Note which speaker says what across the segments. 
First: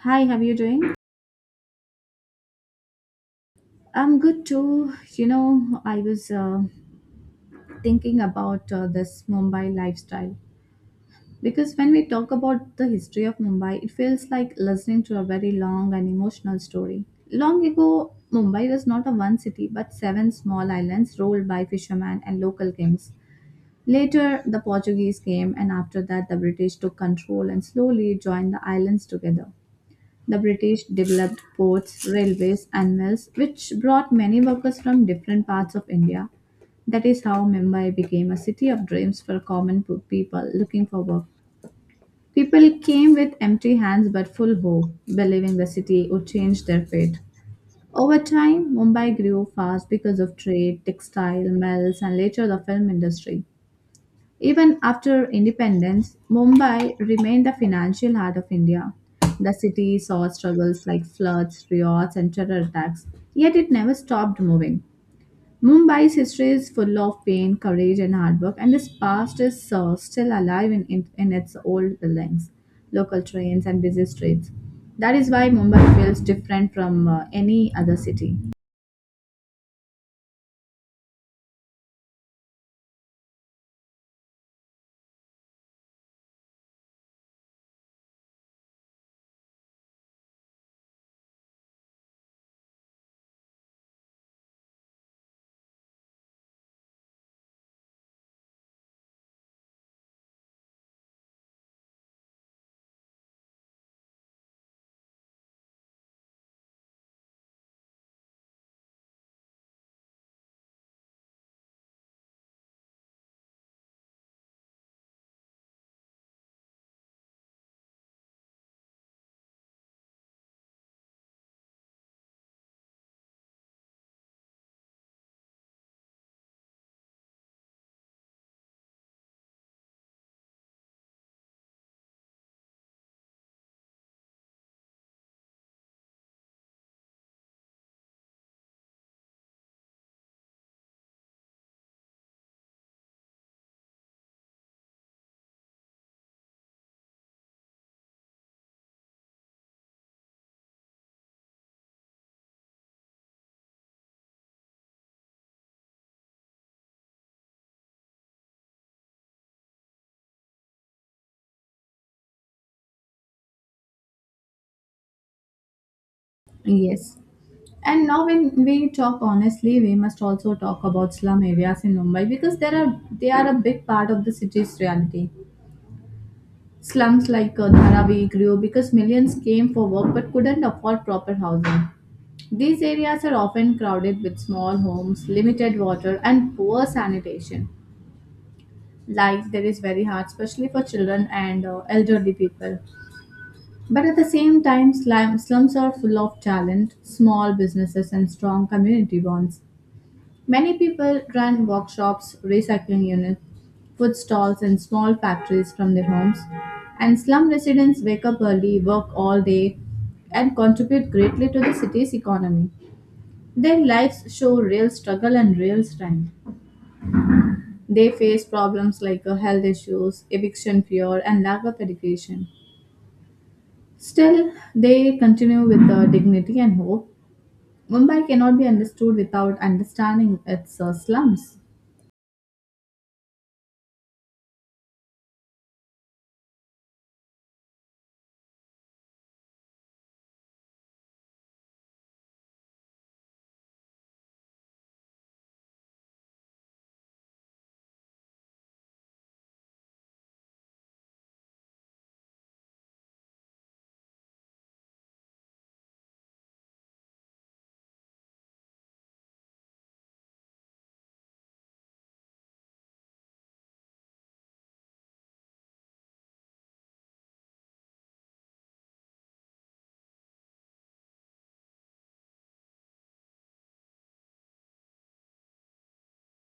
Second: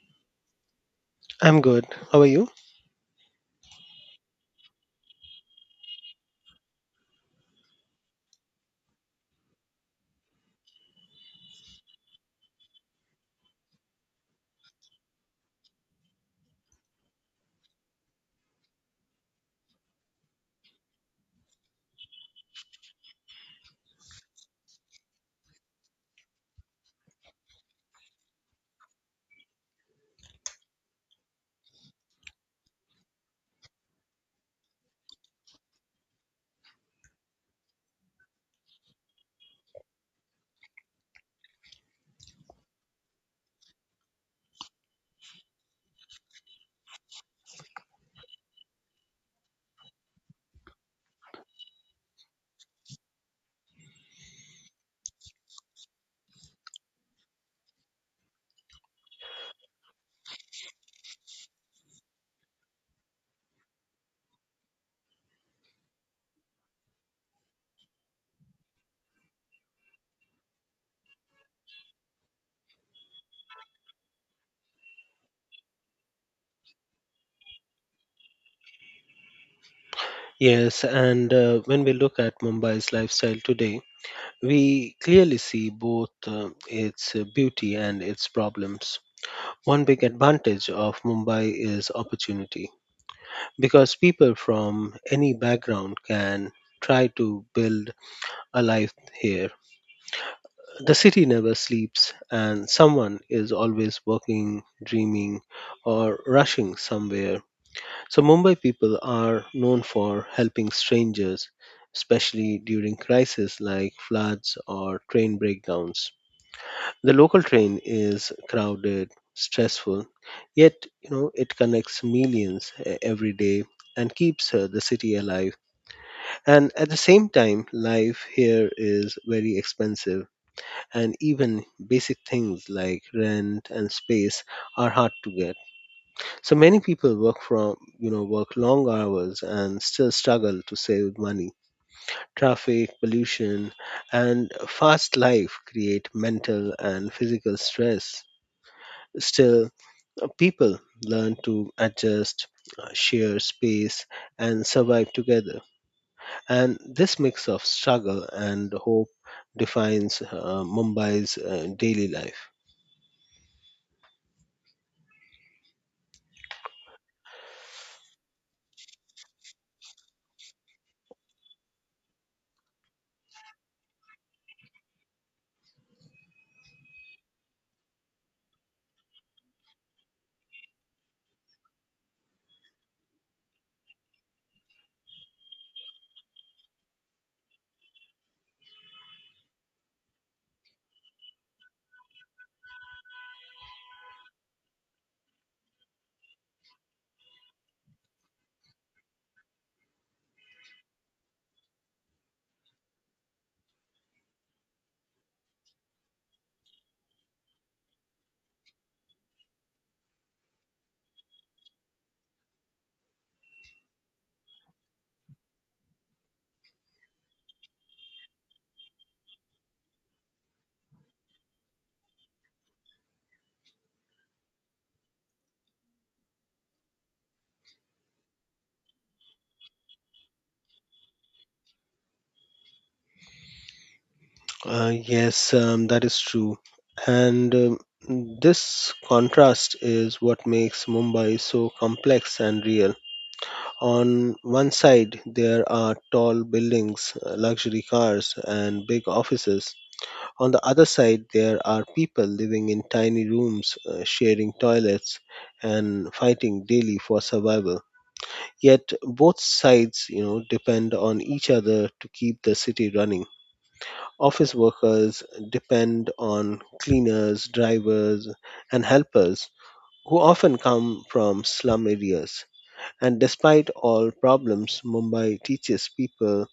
Speaker 1: Hi, how are you doing?
Speaker 2: I'm good. How are you?
Speaker 1: I'm good too. You know, I was thinking about this Mumbai lifestyle because when we talk about the history of Mumbai, it feels like listening to a very long and emotional story. Long ago, Mumbai was not a one city but seven small islands ruled by fishermen and local kings. Later, the Portuguese came, and after that, the British took control and slowly joined the islands together. The British developed ports, railways, and mills, which brought many workers from different parts of India. That is how Mumbai became a city of dreams for common people looking for work. People came with empty hands but full hope, believing the city would change their fate. Over time, Mumbai grew fast because of trade, textile, mills, and later the film industry. Even after independence, Mumbai remained the financial heart of India. The city saw struggles like floods, riots, and terror attacks, yet it never stopped moving. Mumbai's history is full of pain, courage, and hard work, and this past is still alive in its old buildings, local trains, and busy streets. That is why Mumbai feels different from any other city.
Speaker 2: Yes, and when we look at Mumbai's lifestyle today, we clearly see both its beauty and its problems. One big advantage of Mumbai is opportunity because people from any background can try to build a life here. The city never sleeps, and someone is always working, dreaming, or rushing somewhere. So, Mumbai people are known for helping strangers, especially during crises like floods or train breakdowns. The local train is crowded, stressful, yet you know it connects millions every day and keeps the city alive. And at the same time, life here is very expensive, and even basic things like rent and space are hard to get. So many people work from, you know, work long hours and still struggle to save money. Traffic, pollution, and fast life create mental and physical stress. Still, people learn to adjust, share space, and survive together. And this mix of struggle and hope defines Mumbai's daily life.
Speaker 1: Yes. And now, when we talk honestly, we must also talk about slum areas in Mumbai because there are they are a big part of the city's reality. Slums like Dharavi grew because millions came for work but couldn't afford proper housing. These areas are often crowded with small homes, limited water, and poor sanitation. Life there is very hard, especially for children and elderly people. But at the same time, slums are full of talent, small businesses, and strong community bonds. Many people run workshops, recycling units, food stalls, and small factories from their homes. And slum residents wake up early, work all day, and contribute greatly to the city's economy. Their lives show real struggle and real strength. They face problems like health issues, eviction fear, and lack of education. Still, they continue with dignity and hope. Mumbai cannot be understood without understanding its slums.
Speaker 2: Yes, that is true. And This contrast is what makes Mumbai so complex and real. On one side, there are tall buildings, luxury cars, and big offices. On the other side, there are people living in tiny rooms, sharing toilets, and fighting daily for survival. Yet both sides, you know, depend on each other to keep the city running. Office workers depend on cleaners, drivers, and helpers who often come from slum areas. And despite all problems, Mumbai teaches people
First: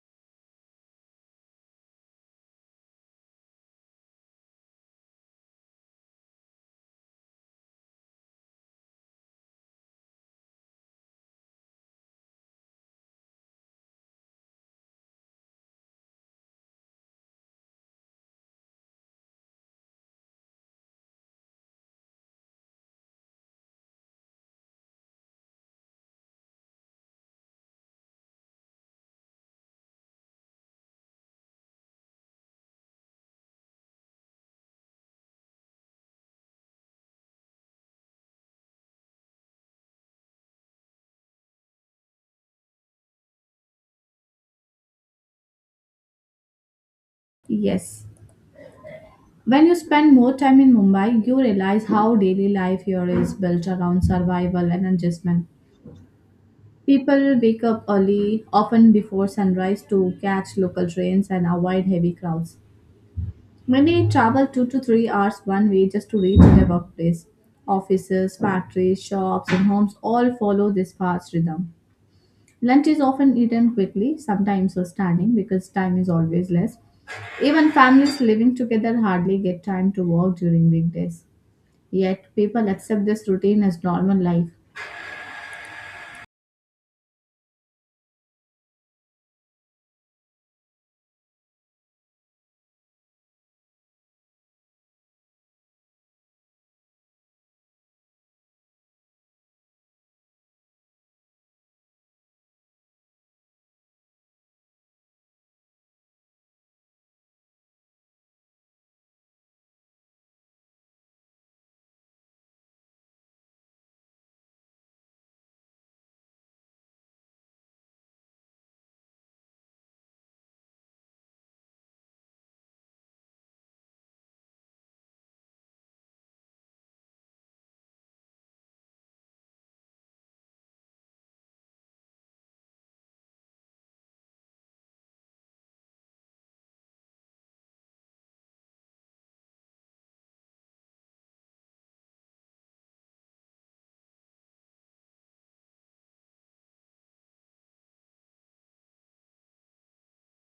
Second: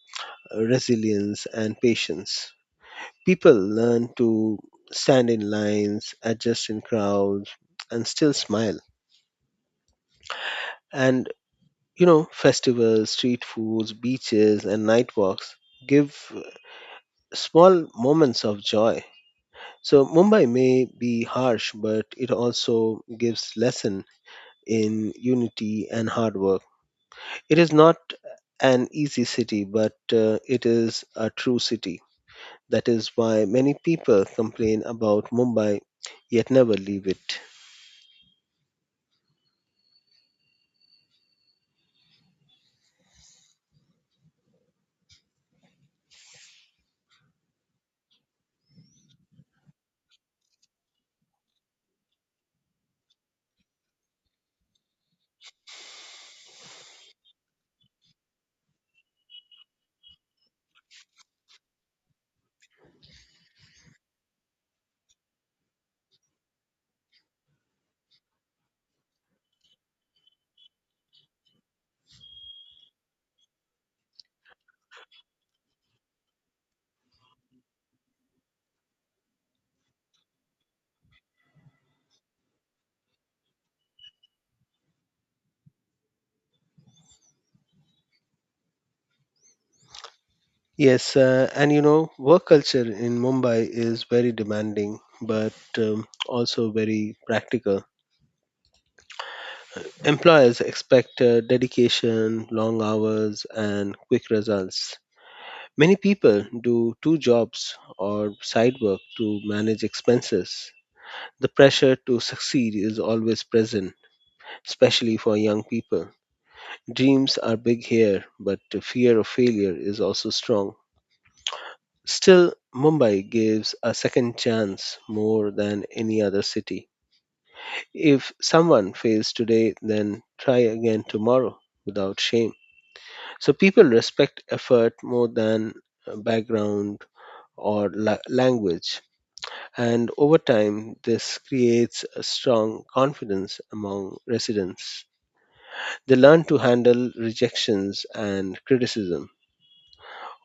Speaker 2: resilience and patience. People learn to stand in lines, adjust in crowds, and still smile. And you know, festivals, street foods, beaches, and night walks give small moments of joy. So Mumbai may be harsh, but it also gives lesson in unity and hard work. It is not an easy city, but it is a true city. That is why many people complain about Mumbai, yet never leave it.
Speaker 1: Yes. When you spend more time in Mumbai, you realize how daily life here is built around survival and adjustment. People wake up early, often before sunrise, to catch local trains and avoid heavy crowds. Many travel 2 to 3 hours one way just to reach their workplace. Offices, factories, shops, and homes all follow this fast rhythm. Lunch is often eaten quickly, sometimes standing because time is always less. Even families living together hardly get time to walk during weekdays. Yet, people accept this routine as normal life.
Speaker 2: Yes, and you know, work culture in Mumbai is very demanding, but also very practical. Employers expect dedication, long hours, and quick results. Many people do two jobs or side work to manage expenses. The pressure to succeed is always present, especially for young people. Dreams are big here, but the fear of failure is also strong. Still, Mumbai gives a second chance more than any other city. If someone fails today, then try again tomorrow without shame. So people respect effort more than background or language. And over time this creates a strong confidence among residents. They learn to handle rejections and criticism.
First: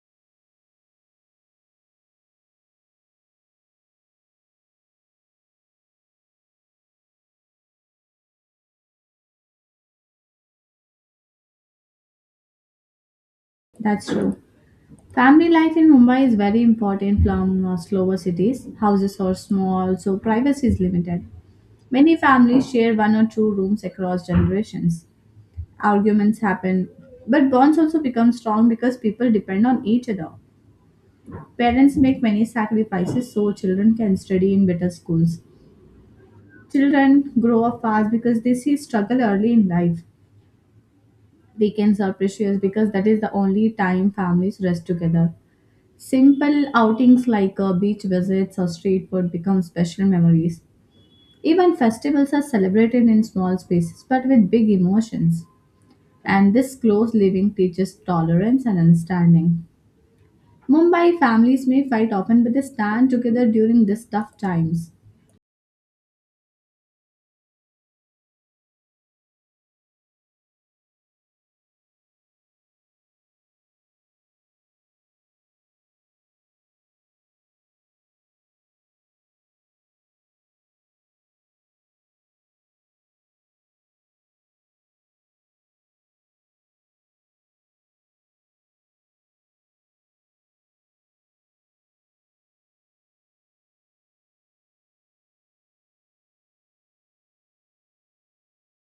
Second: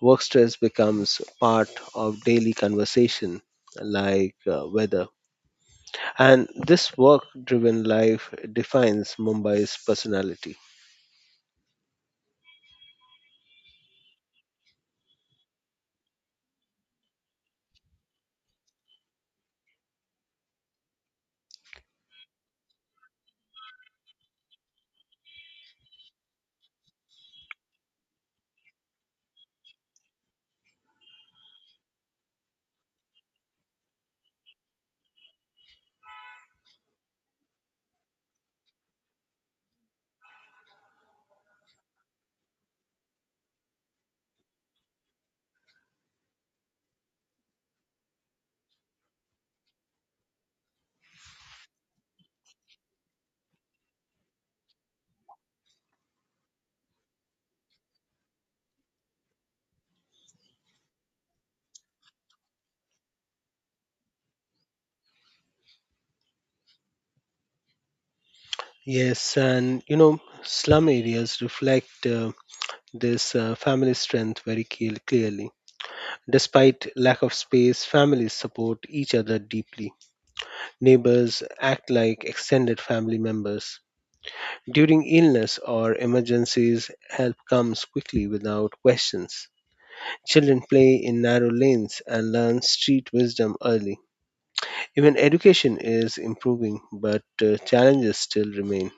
Speaker 2: Work stress becomes part of daily conversation like weather, and this work driven life defines Mumbai's personality.
Speaker 1: That's true. Family life in Mumbai is very important from slower cities. Houses are small, so privacy is limited. Many families share one or two rooms across generations. Arguments happen, but bonds also become strong because people depend on each other. Parents make many sacrifices so children can study in better schools. Children grow up fast because they see struggle early in life. Weekends are precious because that is the only time families rest together. Simple outings like beach visits or street food become special memories. Even festivals are celebrated in small spaces but with big emotions. And this close living teaches tolerance and understanding. Mumbai families may fight often but they stand together during these tough times.
Speaker 2: Yes, and you know, slum areas reflect this family strength very clearly. Despite lack of space, families support each other deeply. Neighbors act like extended family members. During illness or emergencies, help comes quickly without questions. Children play in narrow lanes and learn street wisdom early. Even education is improving, but challenges still remain.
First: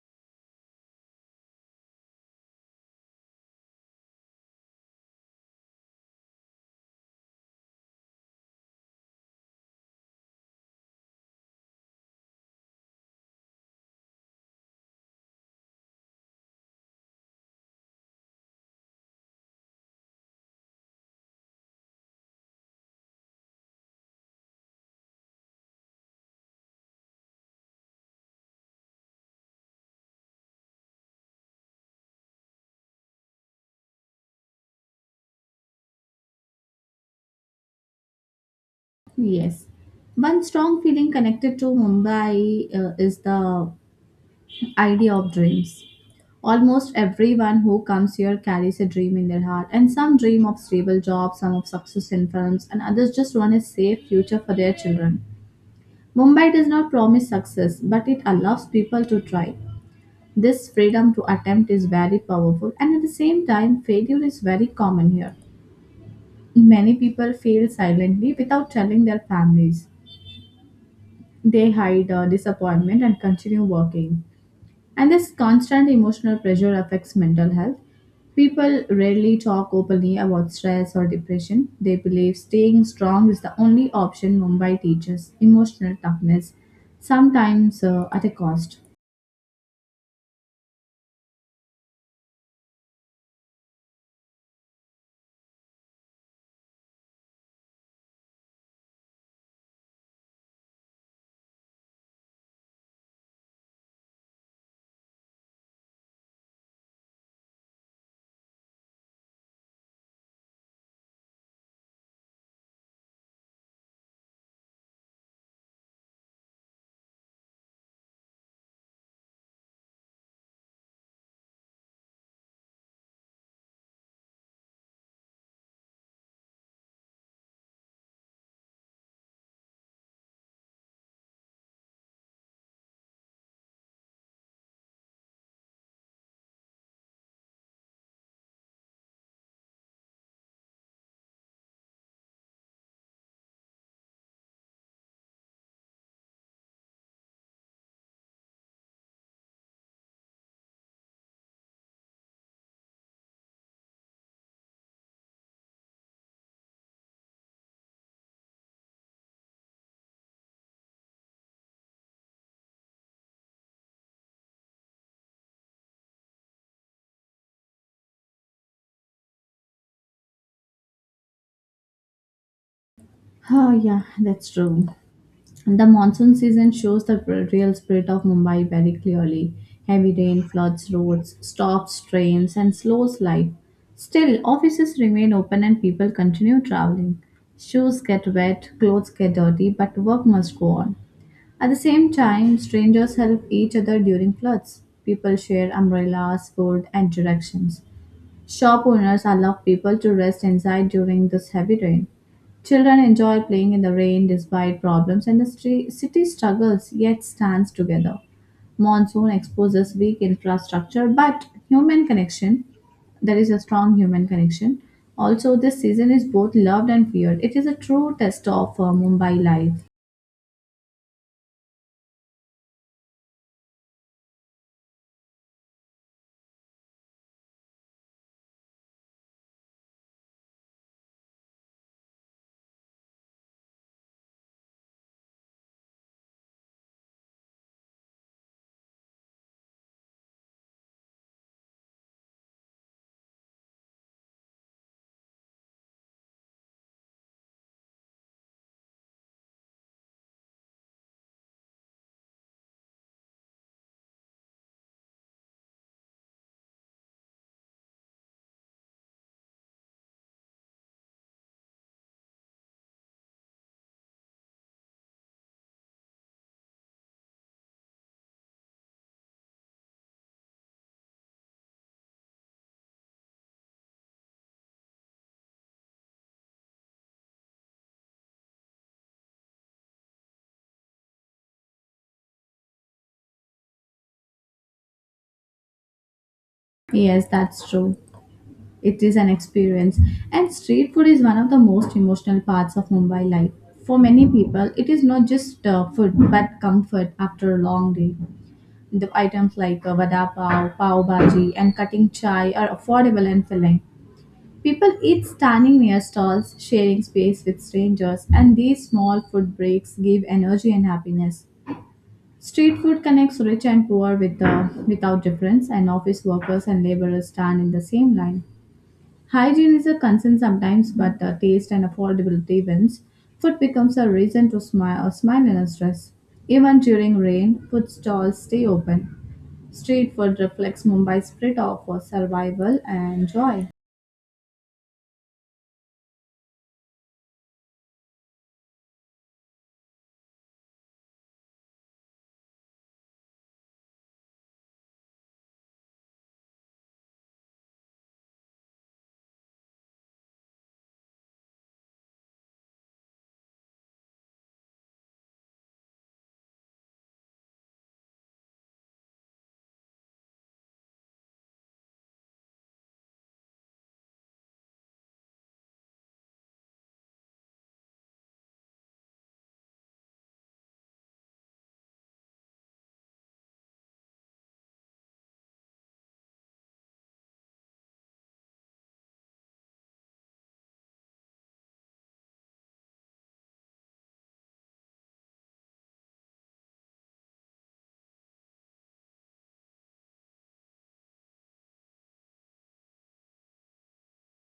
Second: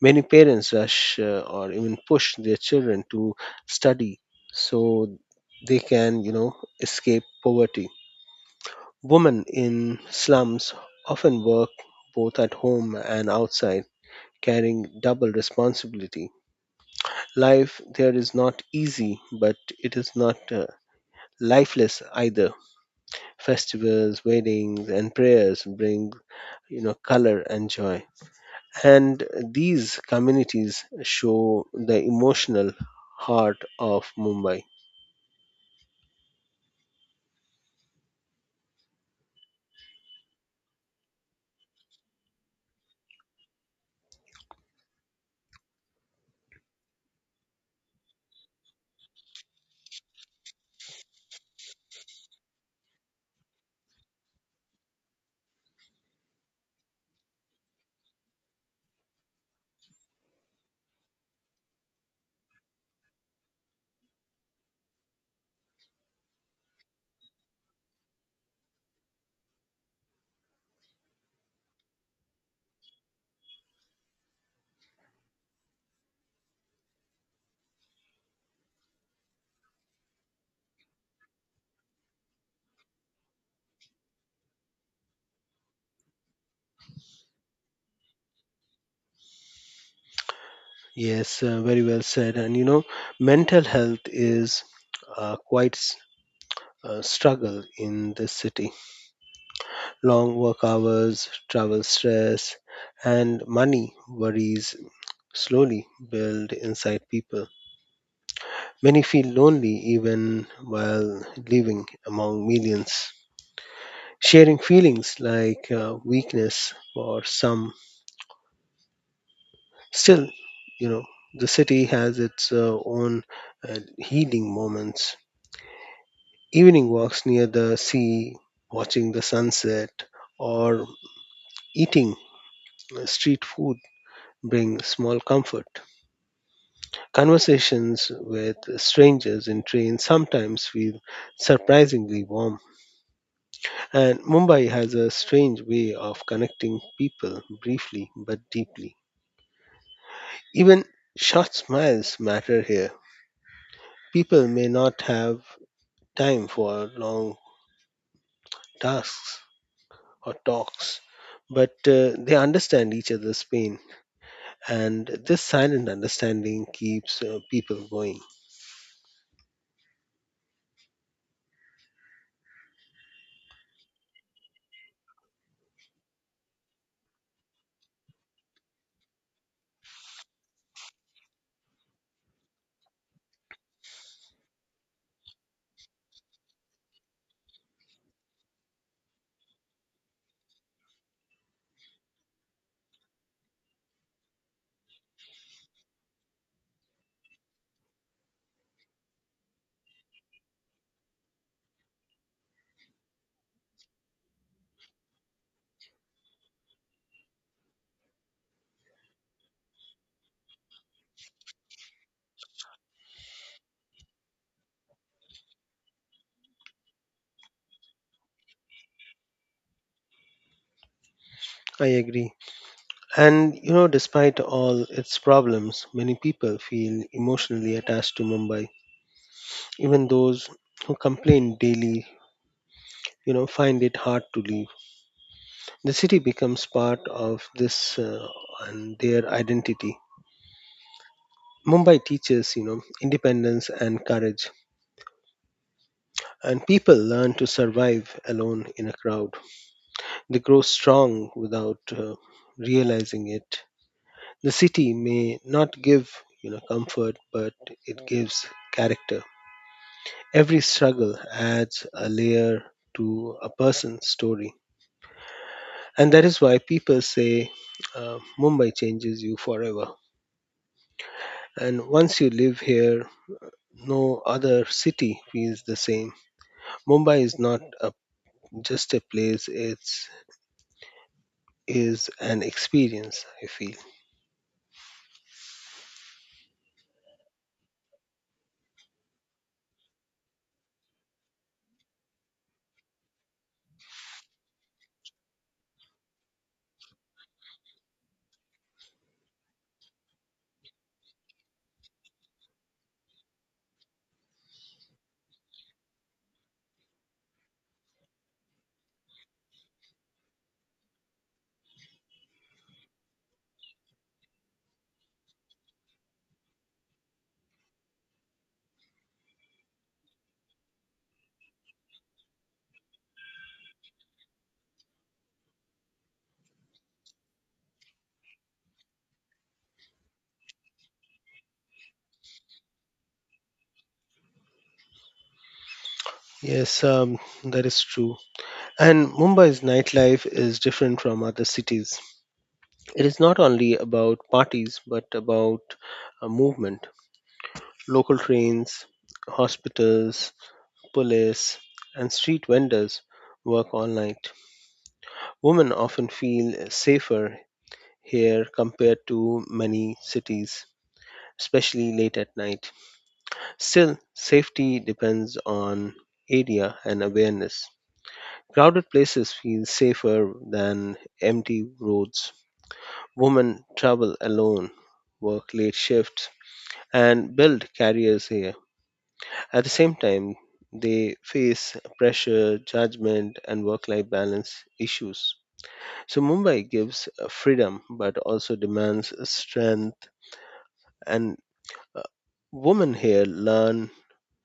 Speaker 2: Many parents rush or even push their children to study so they can, you know, escape poverty. Women in slums often work both at home and outside carrying double responsibility. Life there is not easy, but it is not lifeless either. Festivals, weddings, and prayers bring you know color and joy, and these communities show the emotional heart of Mumbai.
Speaker 1: Yes. One strong feeling connected to Mumbai is the idea of dreams. Almost everyone who comes here carries a dream in their heart, and some dream of stable jobs, some of success in films, and others just want a safe future for their children. Mumbai does not promise success, but it allows people to try. This freedom to attempt is very powerful, and at the same time, failure is very common here. Many people fail silently without telling their families. They hide disappointment and continue working. And this constant emotional pressure affects mental health. People rarely talk openly about stress or depression. They believe staying strong is the only option. Mumbai teaches emotional toughness, sometimes at a cost.
Speaker 2: Yes, very well said. And you know, mental health is quite a struggle in this city. Long work hours, travel stress, and money worries slowly build inside people. Many feel lonely even while living among millions. Sharing feelings like weakness for some. Still, you know, the city has its own healing moments. Evening walks near the sea, watching the sunset, or eating street food bring small comfort. Conversations with strangers in trains sometimes feel surprisingly warm, and Mumbai has a strange way of connecting people briefly but deeply. Even short smiles matter here. People may not have time for long tasks or talks, but they understand each other's pain, and this silent understanding keeps people going.
Speaker 1: Oh, yeah, that's true. The monsoon season shows the real spirit of Mumbai very clearly. Heavy rain floods roads, stops trains, and slows life. Still, offices remain open and people continue traveling. Shoes get wet, clothes get dirty, but work must go on. At the same time, strangers help each other during floods. People share umbrellas, food, and directions. Shop owners allow people to rest inside during this heavy rain. Children enjoy playing in the rain despite problems, and the city struggles yet stands together. Monsoon exposes weak infrastructure, but human connection, there is a strong human connection. Also, this season is both loved and feared. It is a true test of Mumbai life.
Speaker 2: I agree. And you know, despite all its problems, many people feel emotionally attached to Mumbai. Even those who complain daily, you know, find it hard to leave. The city becomes part of this and their identity. Mumbai teaches, you know, independence and courage, and people learn to survive alone in a crowd. They grow strong without realizing it. The city may not give, you know, comfort, but it gives character. Every struggle adds a layer to a person's story. And that is why people say Mumbai changes you forever. And once you live here, no other city feels the same. Mumbai is not just a place, it's is an experience, I feel.
Speaker 1: Yes, that's true. It is an experience. And street food is one of the most emotional parts of Mumbai life. For many people, it is not just food but comfort after a long day. The items like vada pav, pav bhaji, and cutting chai are affordable and filling. People eat standing near stalls, sharing space with strangers, and these small food breaks give energy and happiness. Street food connects rich and poor without difference, and office workers and laborers stand in the same line. Hygiene is a concern sometimes, but taste and affordability wins. Food becomes a reason to smile, smile and stress. Even during rain, food stalls stay open. Street food reflects Mumbai's spirit of survival and joy.
Speaker 2: Yes, that is true. And Mumbai's nightlife is different from other cities. It is not only about parties, but about a movement. Local trains, hospitals, police, and street vendors work all night. Women often feel safer here compared to many cities, especially late at night. Still, safety depends on area and awareness. Crowded places feel safer than empty roads. Women travel alone, work late shifts, and build careers here. At the same time, they face pressure, judgment, and work life balance issues. So, Mumbai gives freedom but also demands strength, and uh, women here learn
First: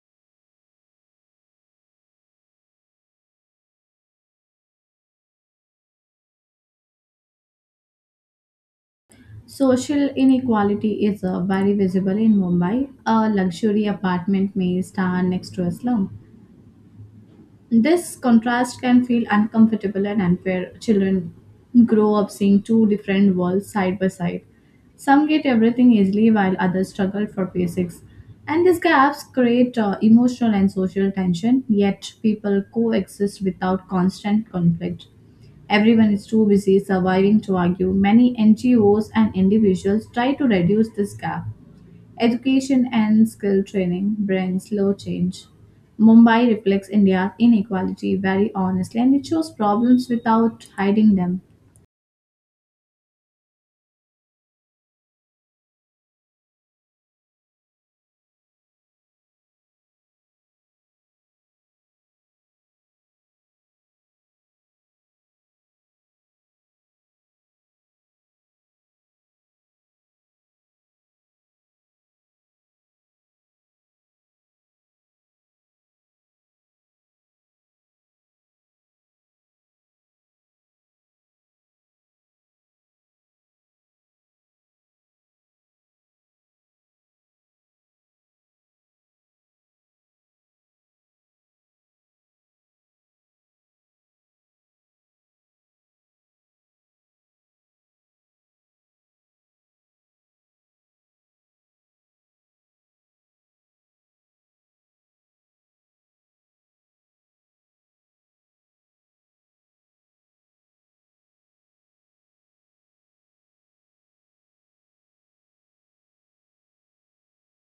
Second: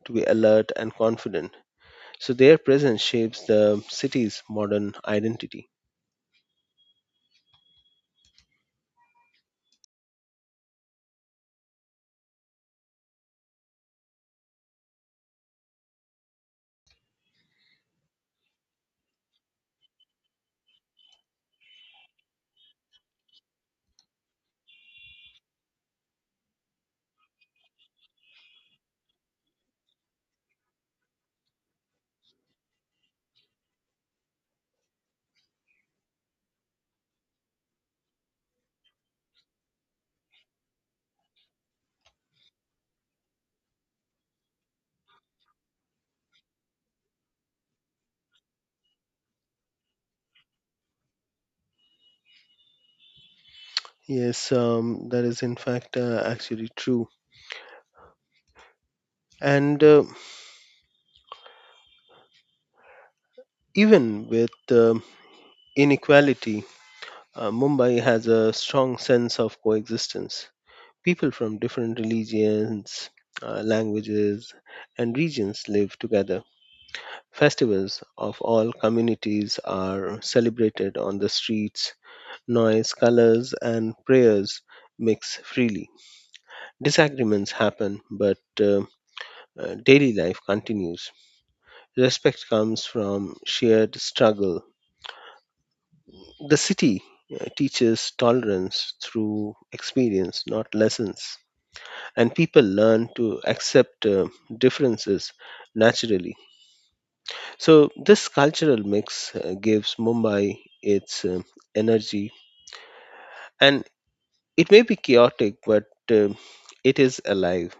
Speaker 2: to be alert and confident. So, their presence shapes the city's modern identity.
Speaker 1: Social inequality is very visible in Mumbai. A luxury apartment may stand next to a slum. This contrast can feel uncomfortable and unfair. Children grow up seeing two different worlds side by side. Some get everything easily while others struggle for basics. And these gaps create emotional and social tension, yet, people coexist without constant conflict. Everyone is too busy surviving to argue. Many NGOs and individuals try to reduce this gap. Education and skill training bring slow change. Mumbai reflects India's inequality very honestly and it shows problems without hiding them.
Speaker 2: Yes, that is in fact actually true. And Even with inequality, Mumbai has a strong sense of coexistence. People from different religions, languages, and regions live together. Festivals of all communities are celebrated on the streets. Noise, colors, and prayers mix freely. Disagreements happen, but daily life continues. Respect comes from shared struggle. The city teaches tolerance through experience, not lessons. And people learn to accept differences naturally. So, this cultural mix gives Mumbai its energy, and it may be chaotic, but uh, it is alive,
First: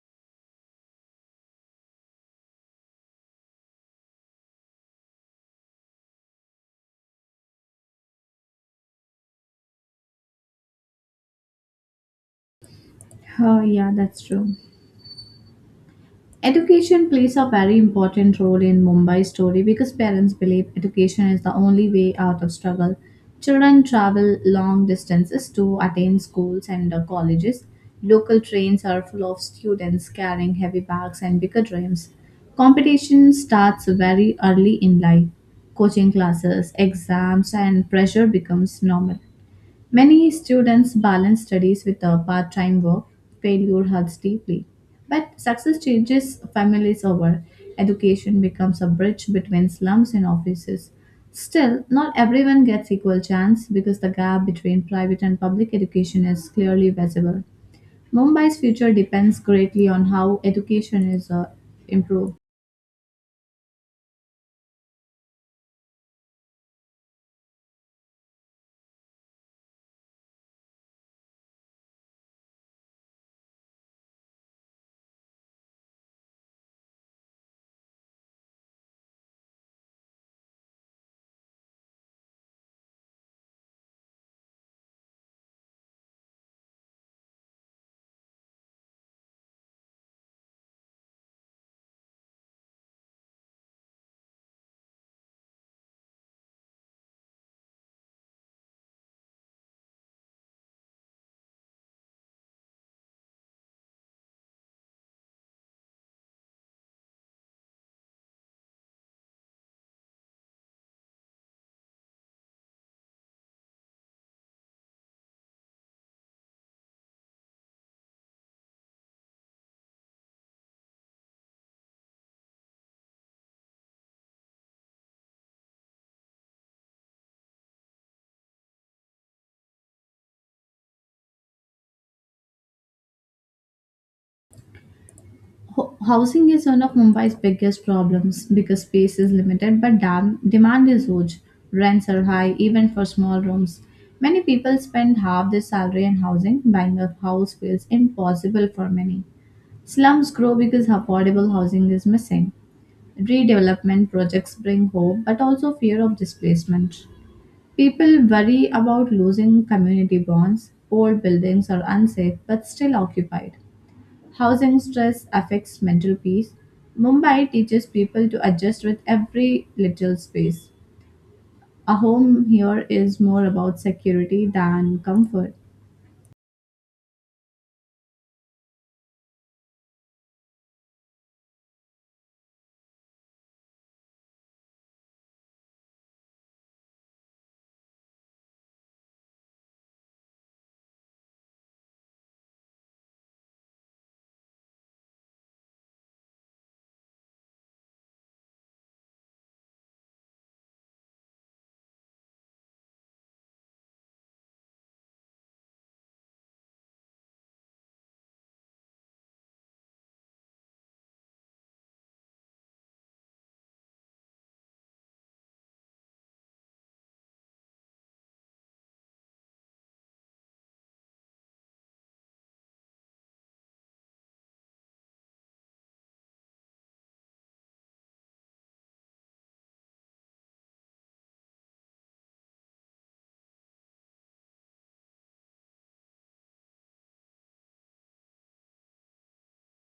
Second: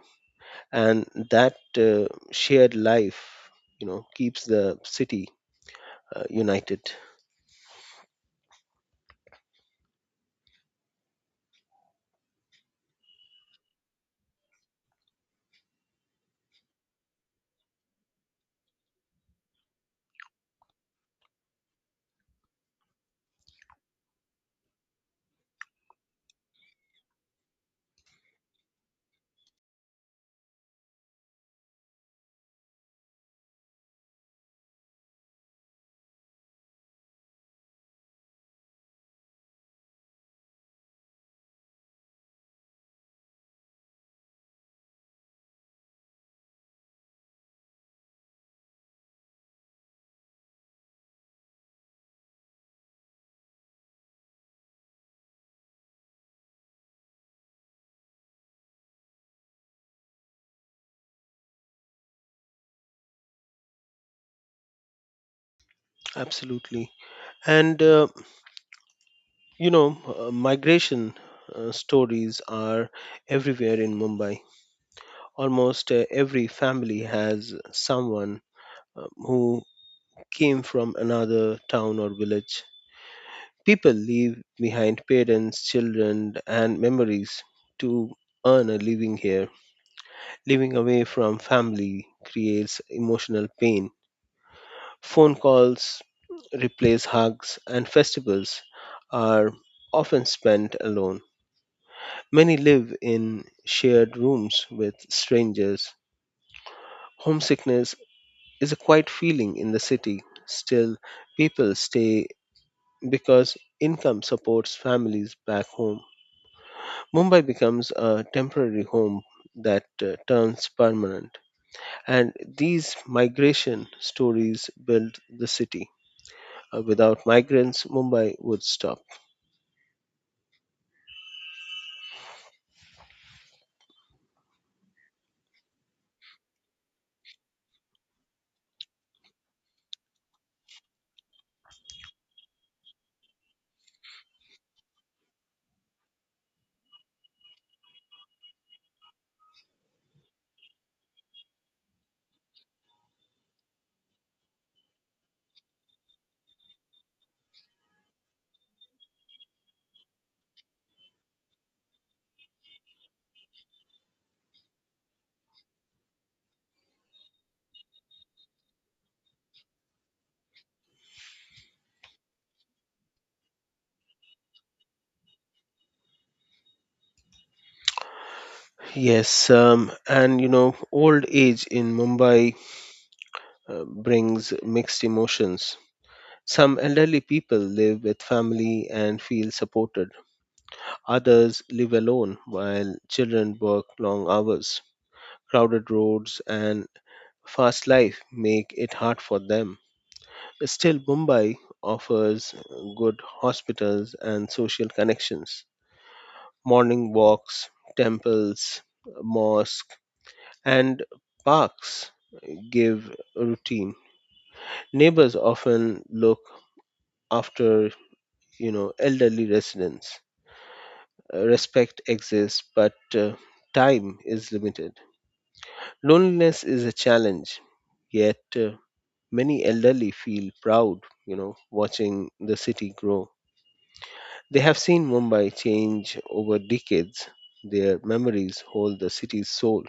Speaker 2: and that shared life, you know, keeps the city united.
Speaker 1: Oh, yeah, that's true. Education plays a very important role in Mumbai's story because parents believe education is the only way out of struggle. Children travel long distances to attend schools and colleges. Local trains are full of students carrying heavy bags and bigger dreams. Competition starts very early in life. Coaching classes, exams, and pressure becomes normal. Many students balance studies with a part time work. Failure hurts deeply. But success changes families over. Education becomes a bridge between slums and offices. Still, not everyone gets equal chance because the gap between private and public education is clearly visible. Mumbai's future depends greatly on how education is improved.
Speaker 2: Absolutely, and you know, migration. Stories are everywhere in Mumbai. Almost every family has someone who came from another town or village. People leave behind parents, children, and memories to earn a living here. Living away from family creates emotional pain. Phone calls replace hugs, and festivals are often spent alone. Many live in shared rooms with strangers. Homesickness is a quiet feeling in the city. Still, people stay because income supports families back home. Mumbai becomes a temporary home that turns permanent. And these migration stories build the city. Without migrants, Mumbai would stop.
Speaker 1: Housing is one of Mumbai's biggest problems because space is limited but demand is huge. Rents are high even for small rooms. Many people spend half their salary on housing. Buying a house feels impossible for many. Slums grow because affordable housing is missing. Redevelopment projects bring hope but also fear of displacement. People worry about losing community bonds. Old buildings are unsafe but still occupied. Housing stress affects mental peace. Mumbai teaches people to adjust with every little space. A home here is more about security than comfort.
Speaker 2: Yes, and you know, old age in Mumbai brings mixed emotions. Some elderly people live with family and feel supported. Others live alone while children work long hours. Crowded roads and fast life make it hard for them. Still, Mumbai offers good hospitals and social connections, morning walks, temples, mosques, and parks give routine. Neighbors often look after you know elderly residents. Respect exists, but time is limited. Loneliness is a challenge, yet many elderly feel proud, you know, watching the city grow. They have seen Mumbai change over decades. Their memories hold the city's soul.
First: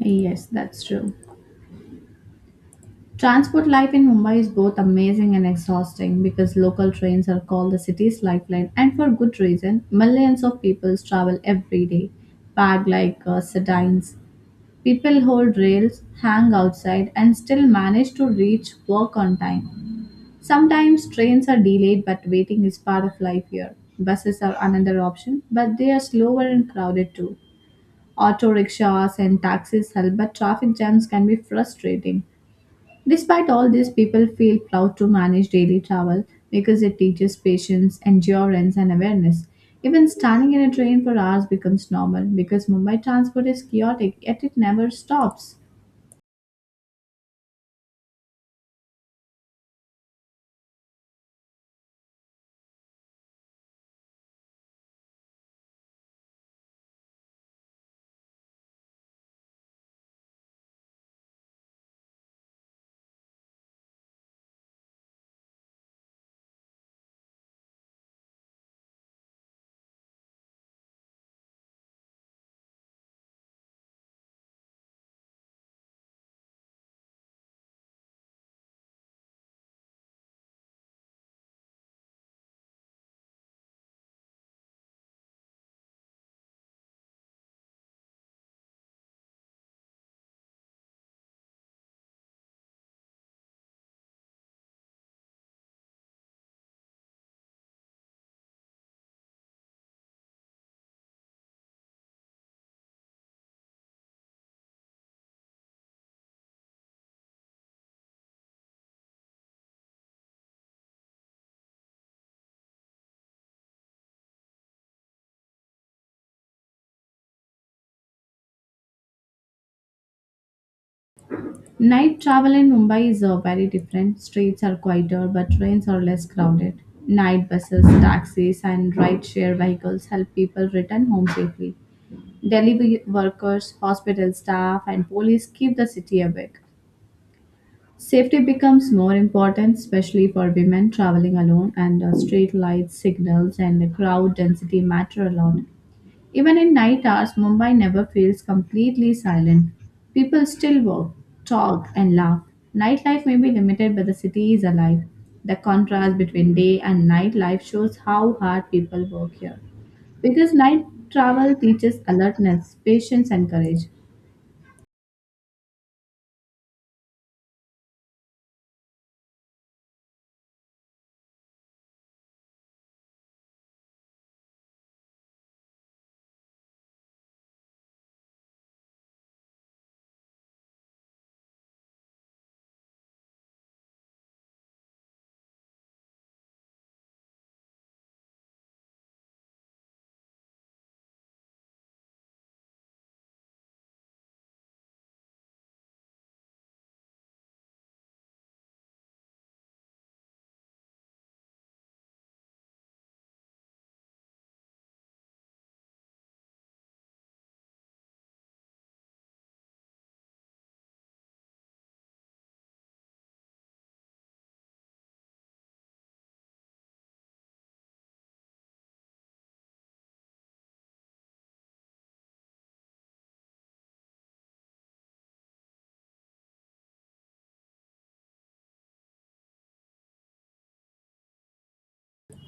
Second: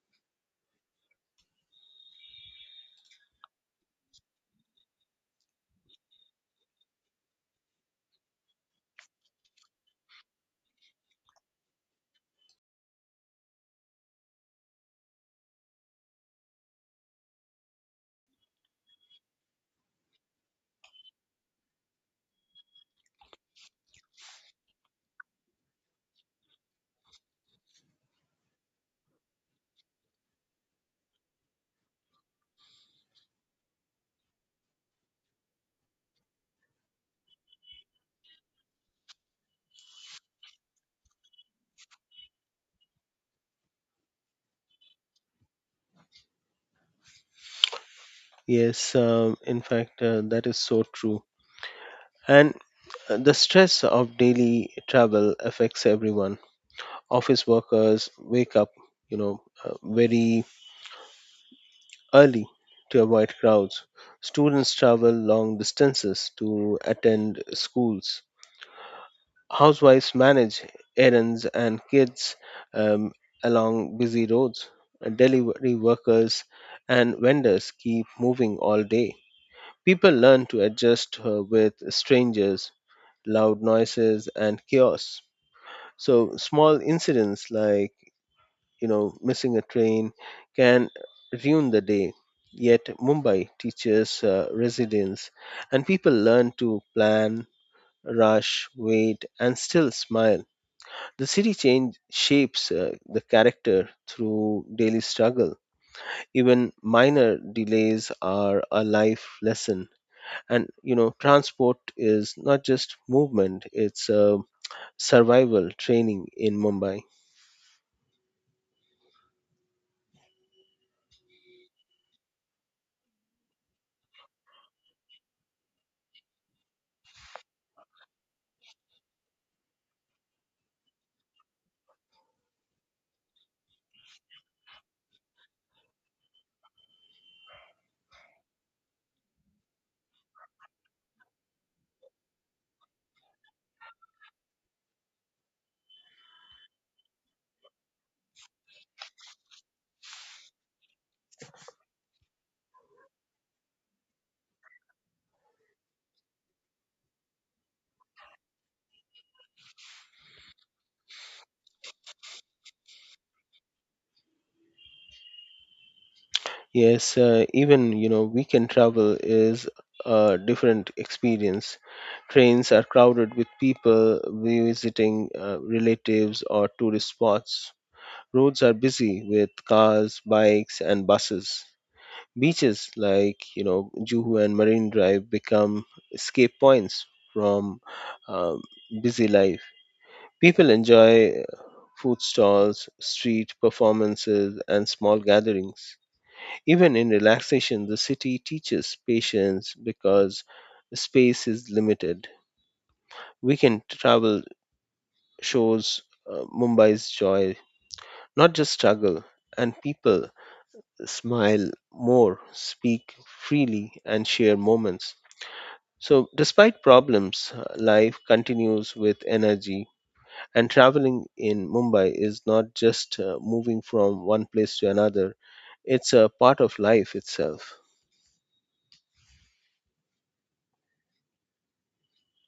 Speaker 1: Yes, that's true. Transport life in Mumbai is both amazing and exhausting because local trains are called the city's lifeline, and for good reason. Millions of people travel every day, packed like sardines. People hold rails, hang outside, and still manage to reach work on time. Sometimes trains are delayed, but waiting is part of life here. Buses are another option, but they are slower and crowded too. Auto rickshaws and taxis help, but traffic jams can be frustrating. Despite all this, people feel proud to manage daily travel because it teaches patience, endurance, and awareness. Even standing in a train for hours becomes normal because Mumbai transport is chaotic, yet it never stops.
Speaker 2: Yes, in fact, that is so true. And the stress of daily travel affects everyone. Office workers wake up, you know, very early to avoid crowds. Students travel long distances to attend schools. Housewives manage errands and kids um, along busy roads. Delivery workers and vendors keep moving all day. People learn to adjust with strangers, loud noises, and chaos. So, small incidents like you know missing a train can ruin the day. Yet, Mumbai teaches resilience, and people learn to plan, rush, wait, and still smile. The city change shapes the character through daily struggle. Even minor delays are a life lesson. And you know, transport is not just movement; it's survival training in Mumbai.
Speaker 1: Night travel in Mumbai is very different. Streets are quieter, but trains are less crowded. Night buses, taxis, and ride-share vehicles help people return home safely. Delivery workers, hospital staff, and police keep the city awake. Safety becomes more important, especially for women traveling alone, and street lights, signals, and the crowd density matter a lot. Even in night hours, Mumbai never feels completely silent. People still walk, talk, and laugh. Nightlife may be limited, but the city is alive. The contrast between day and night life shows how hard people work here. Because night travel teaches alertness, patience, and courage.
Speaker 2: Yes, even you know, weekend travel is a different experience. Trains are crowded with people visiting relatives or tourist spots. Roads are busy with cars, bikes, and buses. Beaches like you know Juhu and Marine Drive become escape points from um, busy life. People enjoy food stalls, street performances, and small gatherings. Even in relaxation, the city teaches patience because space is limited. Weekend travel shows Mumbai's joy, not just struggle, and people smile more, speak freely, and share moments. So, despite problems, life continues with energy, and traveling in Mumbai is not just moving from one place to another, it's a part of life itself.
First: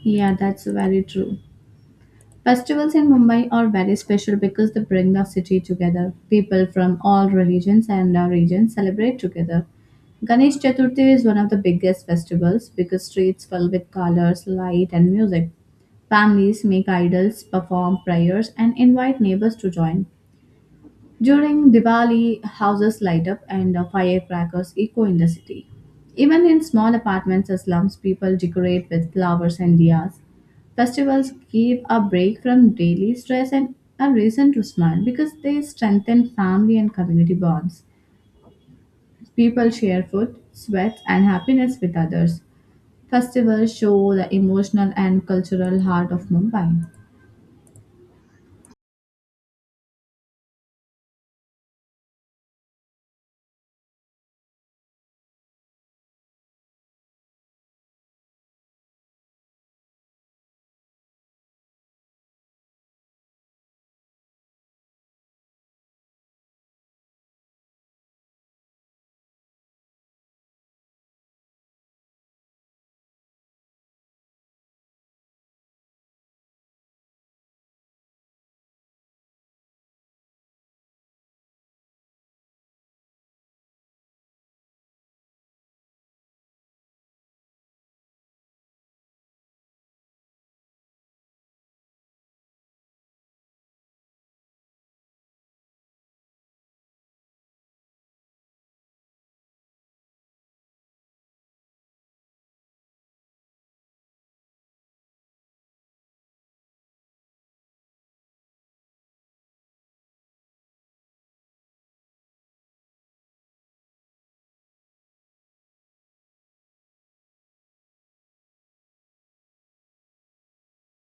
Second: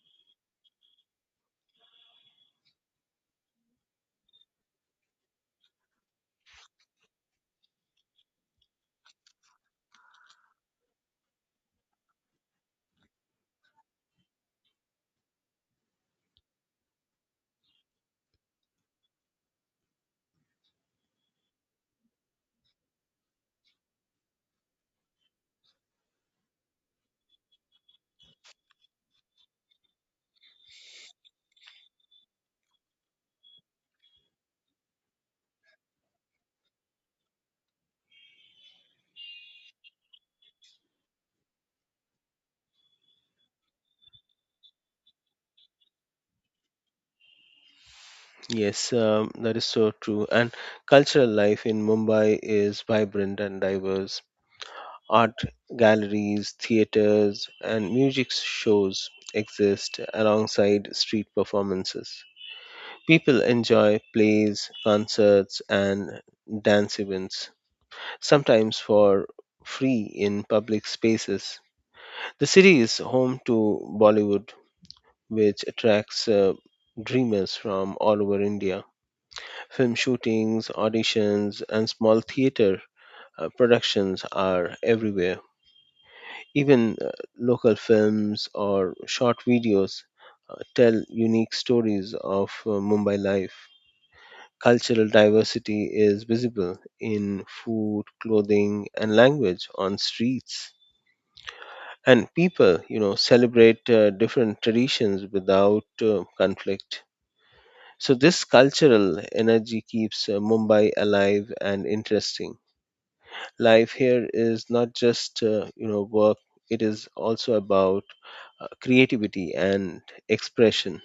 Speaker 1: Yeah, that's very true. Festivals in Mumbai are very special because they bring the city together. People from all religions and regions celebrate together. Ganesh Chaturthi is one of the biggest festivals because streets fill with colors, light, and music. Families make idols, perform prayers, and invite neighbors to join. During Diwali, houses light up and firecrackers echo in the city. Even in small apartments or slums, people decorate with flowers and diyas. Festivals give a break from daily stress and a reason to smile because they strengthen family and community bonds. People share food, sweats, and happiness with others. Festivals show the emotional and cultural heart of Mumbai.
Speaker 2: Yes, that is so true. And cultural life in Mumbai is vibrant and diverse. Art galleries, theaters, and music shows exist alongside street performances. People enjoy plays, concerts, and dance events sometimes for free in public spaces. The city is home to Bollywood, which attracts dreamers from all over India. Film shootings, auditions, and small theater productions are everywhere. Even local films or short videos tell unique stories of Mumbai life. Cultural diversity is visible in food, clothing, and language on streets. And people celebrate different traditions without conflict. So this cultural energy keeps Mumbai alive and interesting. Life here is not just work, it is also about creativity and expression.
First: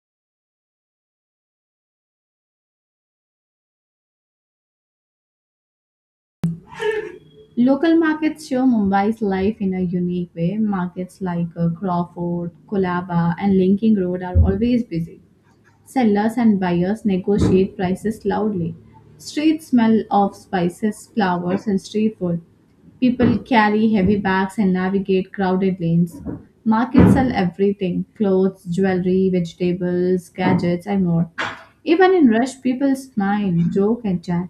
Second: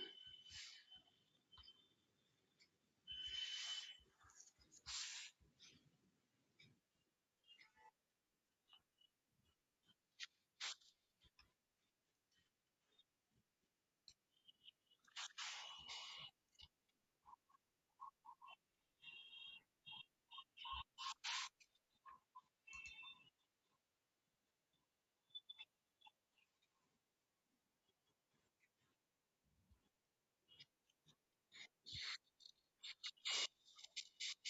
Speaker 1: Local markets show Mumbai's life in a unique way. Markets like Crawford, Kolaba, and Linking Road are always busy. Sellers and buyers negotiate prices loudly. Streets smell of spices, flowers, and street food. People carry heavy bags and navigate crowded lanes. Markets sell everything clothes, jewelry, vegetables, gadgets, and more. Even in rush, people smile, joke, and chat.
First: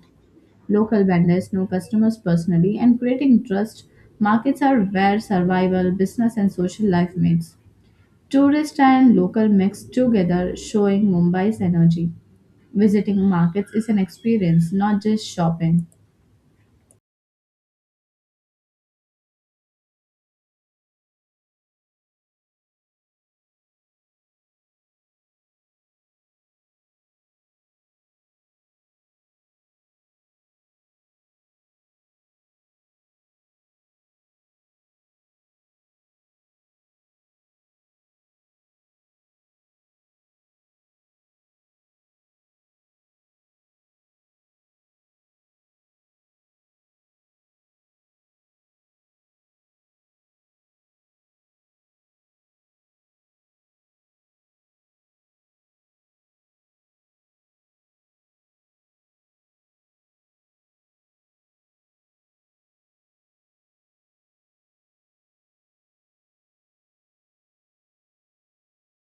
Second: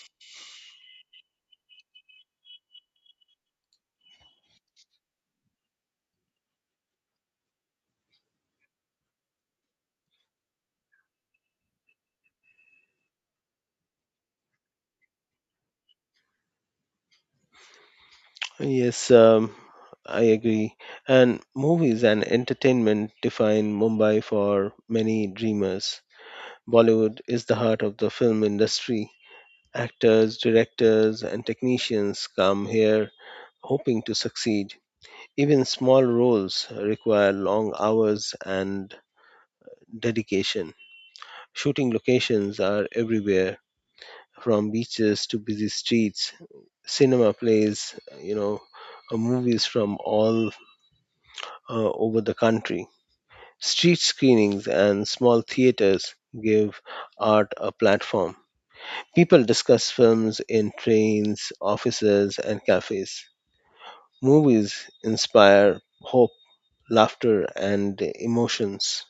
Speaker 1: Local vendors know customers personally, and creating trust, markets are where survival, business, and social life meets. Tourist and local mix together, showing Mumbai's energy. Visiting markets is an experience, not just shopping.
Speaker 2: Yes, I agree. And movies and entertainment define Mumbai for many dreamers. Bollywood is the heart of the film industry. Actors, directors, and technicians come here hoping to succeed. Even small roles require long hours and dedication. Shooting locations are everywhere, from beaches to busy streets. Cinema plays, you know, movies from all over the country. Street screenings and small theaters give art a platform. People discuss films in trains, offices, and cafes. Movies inspire hope, laughter, and emotions.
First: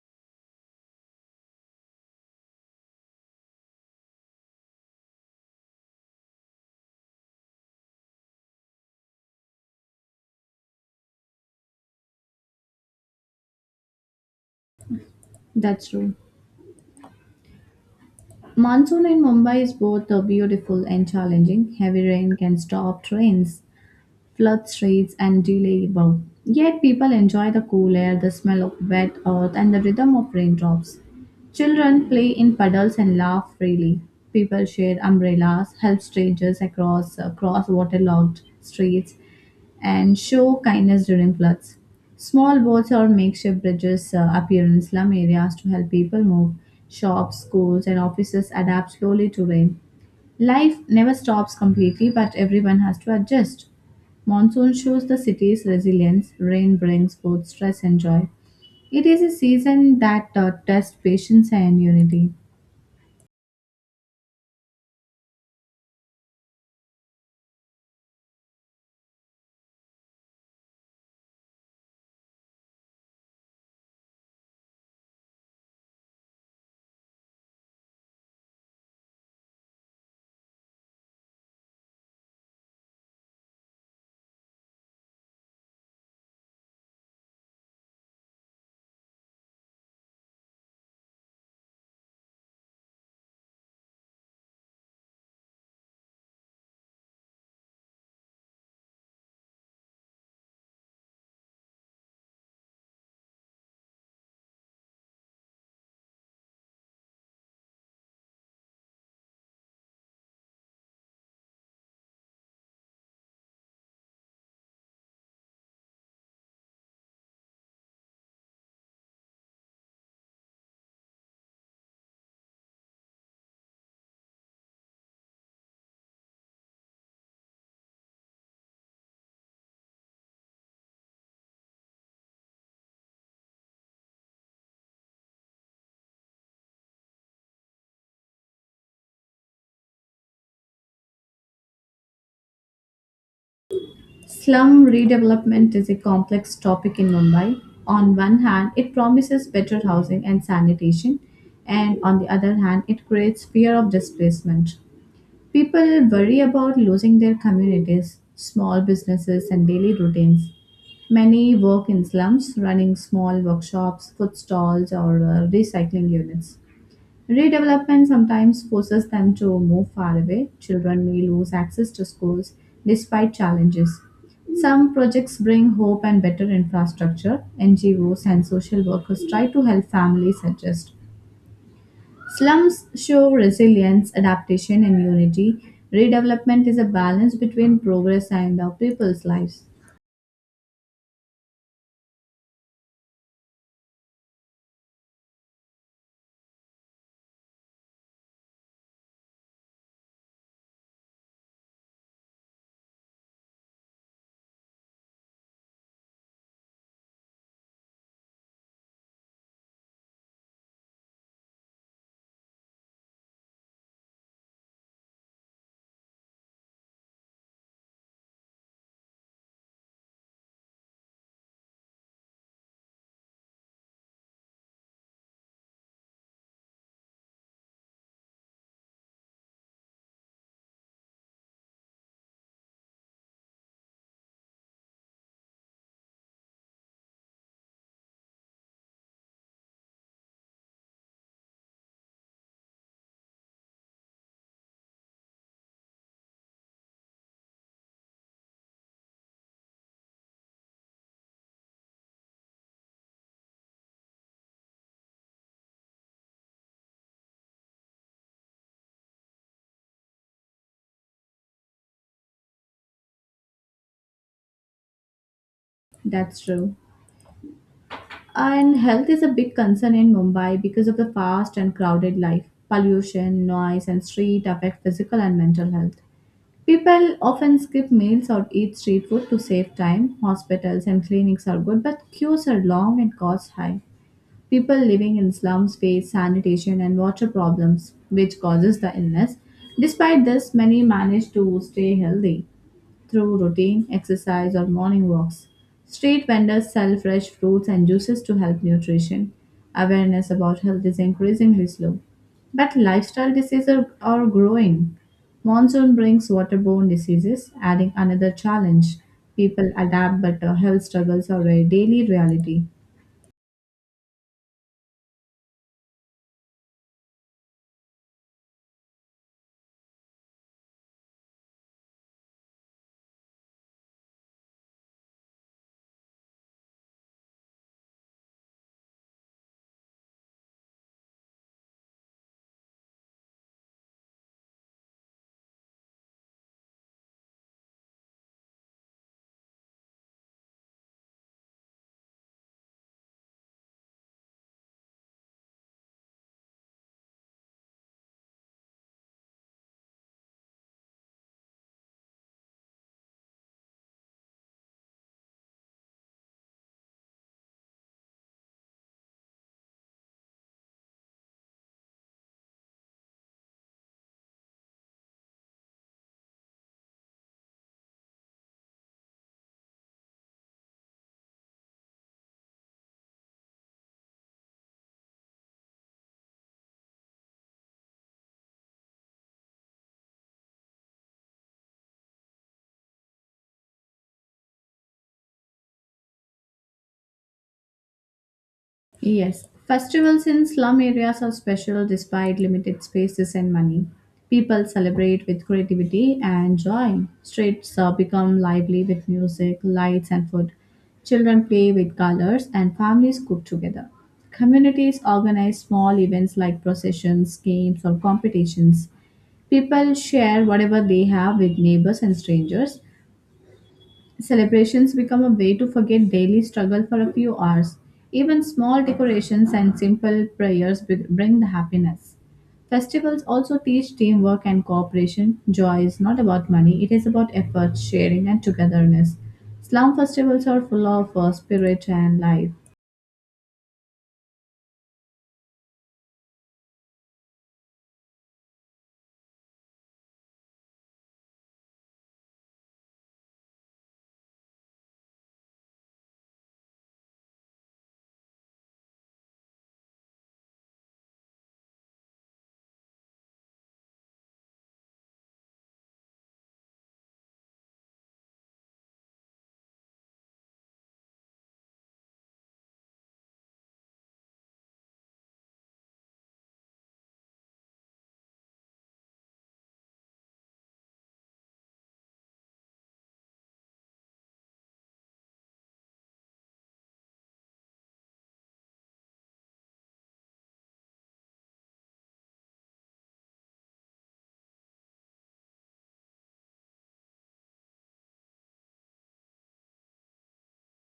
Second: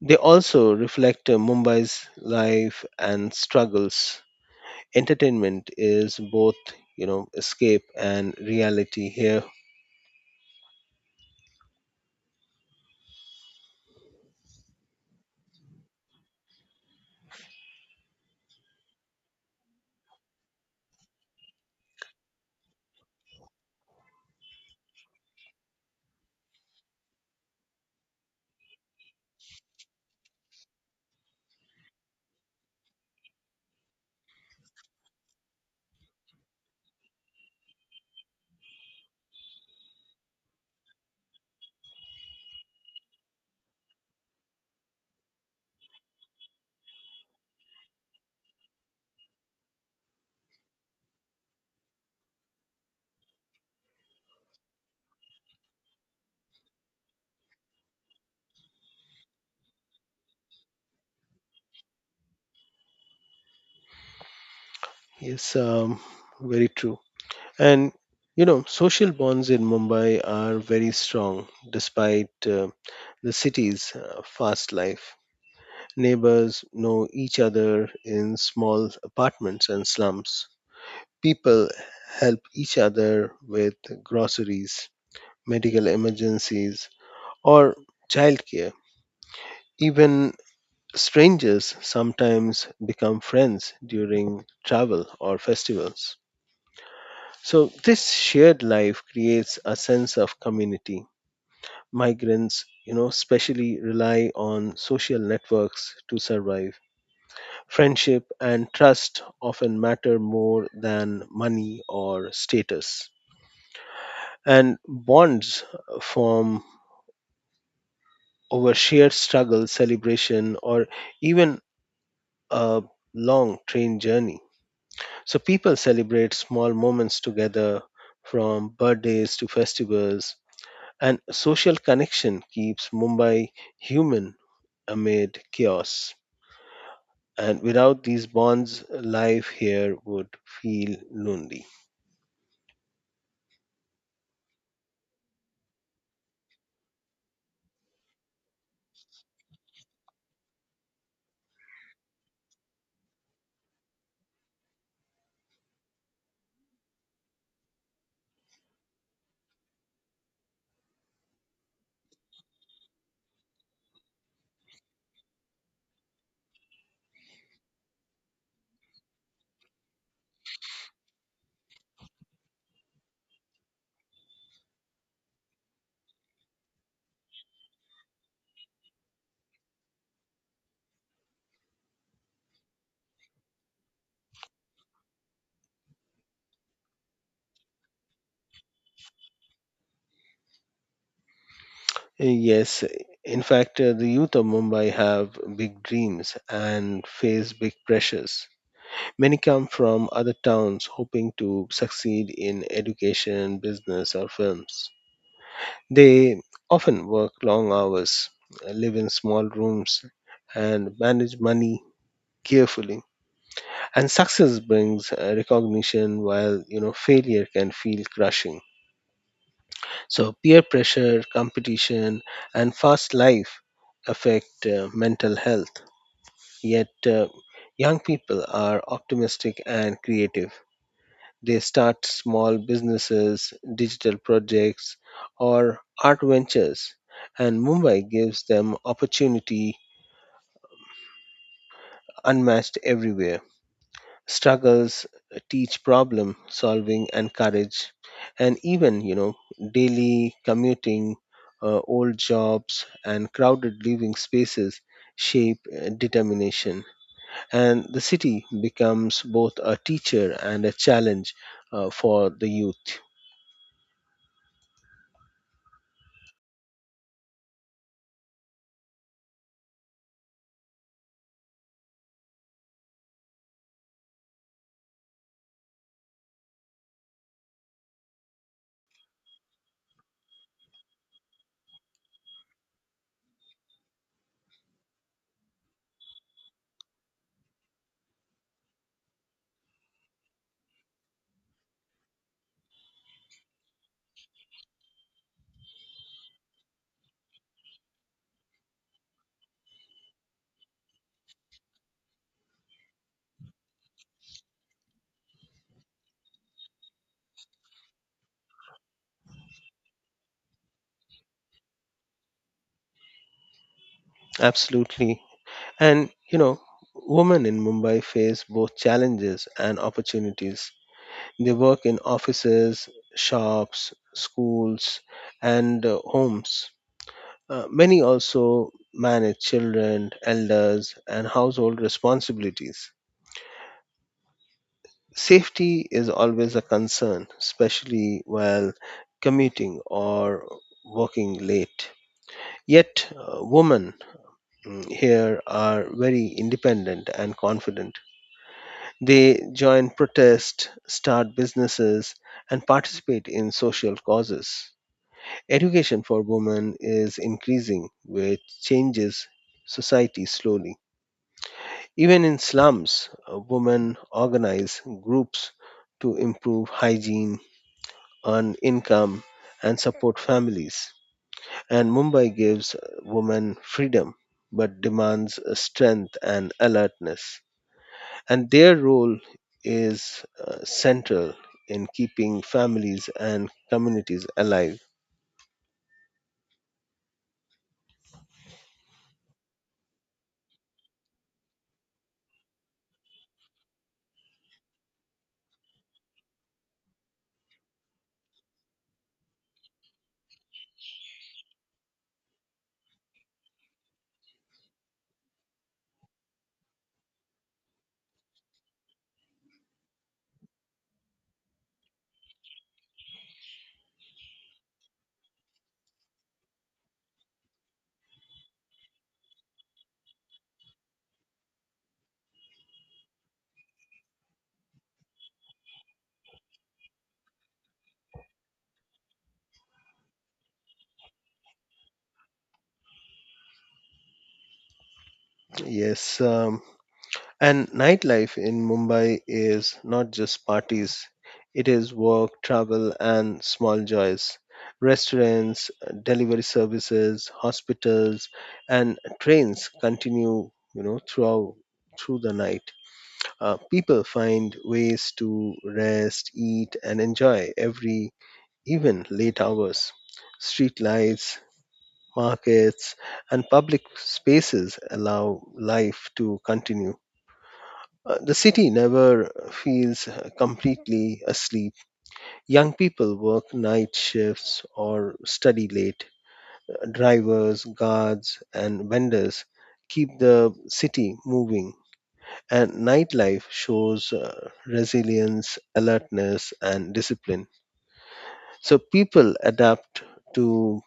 Speaker 2: They also reflect Mumbai's life and struggles. Entertainment is both, you know, escape and reality here.
Speaker 1: That's true. Monsoon in Mumbai is both beautiful and challenging. Heavy rain can stop trains, flood streets, and delayable. Yet people enjoy the cool air, the smell of wet earth, and the rhythm of raindrops. Children play in puddles and laugh freely. People share umbrellas, help strangers across cross waterlogged streets, and show kindness during floods. Small boats or makeshift bridges appear in slum areas to help people move. Shops, schools, and offices adapt slowly to rain. Life never stops completely, but everyone has to adjust. Monsoon shows the city's resilience, rain brings both stress and joy. It is a season that tests patience and unity.
Speaker 2: Yes, very true. And you know, social bonds in Mumbai are very strong despite the city's fast life. Neighbors know each other in small apartments and slums. People help each other with groceries, medical emergencies, or childcare. Even strangers sometimes become friends during travel or festivals. So this shared life creates a sense of community. Migrants, you know, especially rely on social networks to survive. Friendship and trust often matter more than money or status. And bonds form over shared struggle, celebration, or even a long train journey. So people celebrate small moments together, from birthdays to festivals, and social connection keeps Mumbai human amid chaos. And without these bonds, life here would feel lonely.
Speaker 1: Slum redevelopment is a complex topic in Mumbai. On one hand, it promises better housing and sanitation, and on the other hand, it creates fear of displacement. People worry about losing their communities, small businesses, and daily routines. Many work in slums, running small workshops, food stalls, or recycling units. Redevelopment sometimes forces them to move far away. Children may lose access to schools despite challenges. Some projects bring hope and better infrastructure. NGOs and social workers try to help families adjust. Slums show resilience, adaptation, and unity. Redevelopment is a balance between progress and our people's lives.
Speaker 2: Yes, in fact, the youth of Mumbai have big dreams and face big pressures. Many come from other towns hoping to succeed in education, business, or films. They often work long hours, live in small rooms, and manage money carefully. And success brings recognition, while failure can feel crushing. So peer pressure, competition, and fast life affect mental health. Yet young people are optimistic and creative. They start small businesses, digital projects, or art ventures, and Mumbai gives them opportunity unmatched everywhere. Struggles teach problem solving and courage, and even, you know, daily commuting, old jobs, and crowded living spaces shape determination. And the city becomes both a teacher and a challenge for the youth.
Speaker 1: That's true. And health is a big concern in Mumbai because of the fast and crowded life. Pollution, noise, and street affect physical and mental health. People often skip meals or eat street food to save time. Hospitals and clinics are good, but queues are long and costs high. People living in slums face sanitation and water problems, which causes the illness. Despite this, many manage to stay healthy through routine exercise or morning walks. Street vendors sell fresh fruits and juices to help nutrition. Awareness about health is increasingly slow, but lifestyle diseases are growing. Monsoon brings waterborne diseases, adding another challenge. People adapt, but health struggles are a daily reality.
Speaker 2: Absolutely. And you know, women in Mumbai face both challenges and opportunities. They work in offices, shops, schools, and homes. Many also manage children, elders, and household responsibilities. Safety is always a concern, especially while commuting or working late. Yet, women here are very independent and confident. They join protests, start businesses, and participate in social causes. Education for women is increasing, which changes society slowly. Even in slums, women organize groups to improve hygiene, earn income, and support families. And Mumbai gives women freedom but demands strength and alertness. And their role is central in keeping families and communities alive.
Speaker 1: Yes, festivals in slum areas are special despite limited spaces and money. People celebrate with creativity and joy. Streets become lively with music, lights, and food. Children play with colors, and families cook together. Communities organize small events like processions, games, or competitions. People share whatever they have with neighbors and strangers. Celebrations become a way to forget daily struggle for a few hours. Even small decorations and simple prayers bring the happiness. Festivals also teach teamwork and cooperation. Joy is not about money, it is about effort, sharing, and togetherness. Slum festivals are full of spirit and life.
Speaker 2: Yes, and nightlife in Mumbai is not just parties, it is work, travel, and small joys. Restaurants, delivery services, hospitals, and trains continue, you know, through the night. People find ways to rest, eat, and enjoy every. Even late hours, streetlights, markets, and public spaces allow life to continue. The city never feels completely asleep. Young people work night shifts or study late. Drivers, guards, and vendors keep the city moving, and nightlife shows resilience, alertness, and discipline. So people adapt to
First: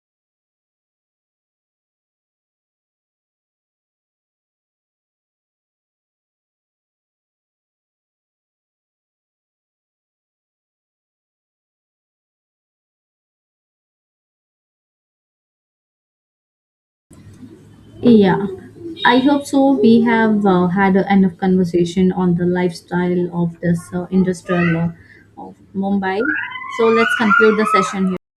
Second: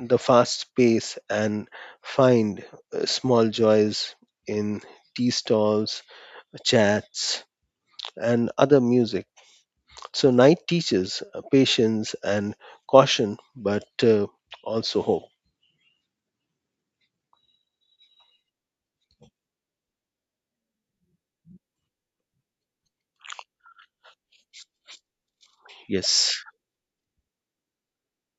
Speaker 2: the fast pace and find small joys in tea stalls, chats, and other music. So, night teaches patience and caution, but also hope.
Speaker 1: Yeah, I hope so. We have had enough conversation on the lifestyle of this industrial of Mumbai.
Speaker 2: Yes.
Speaker 1: So let's conclude the session here.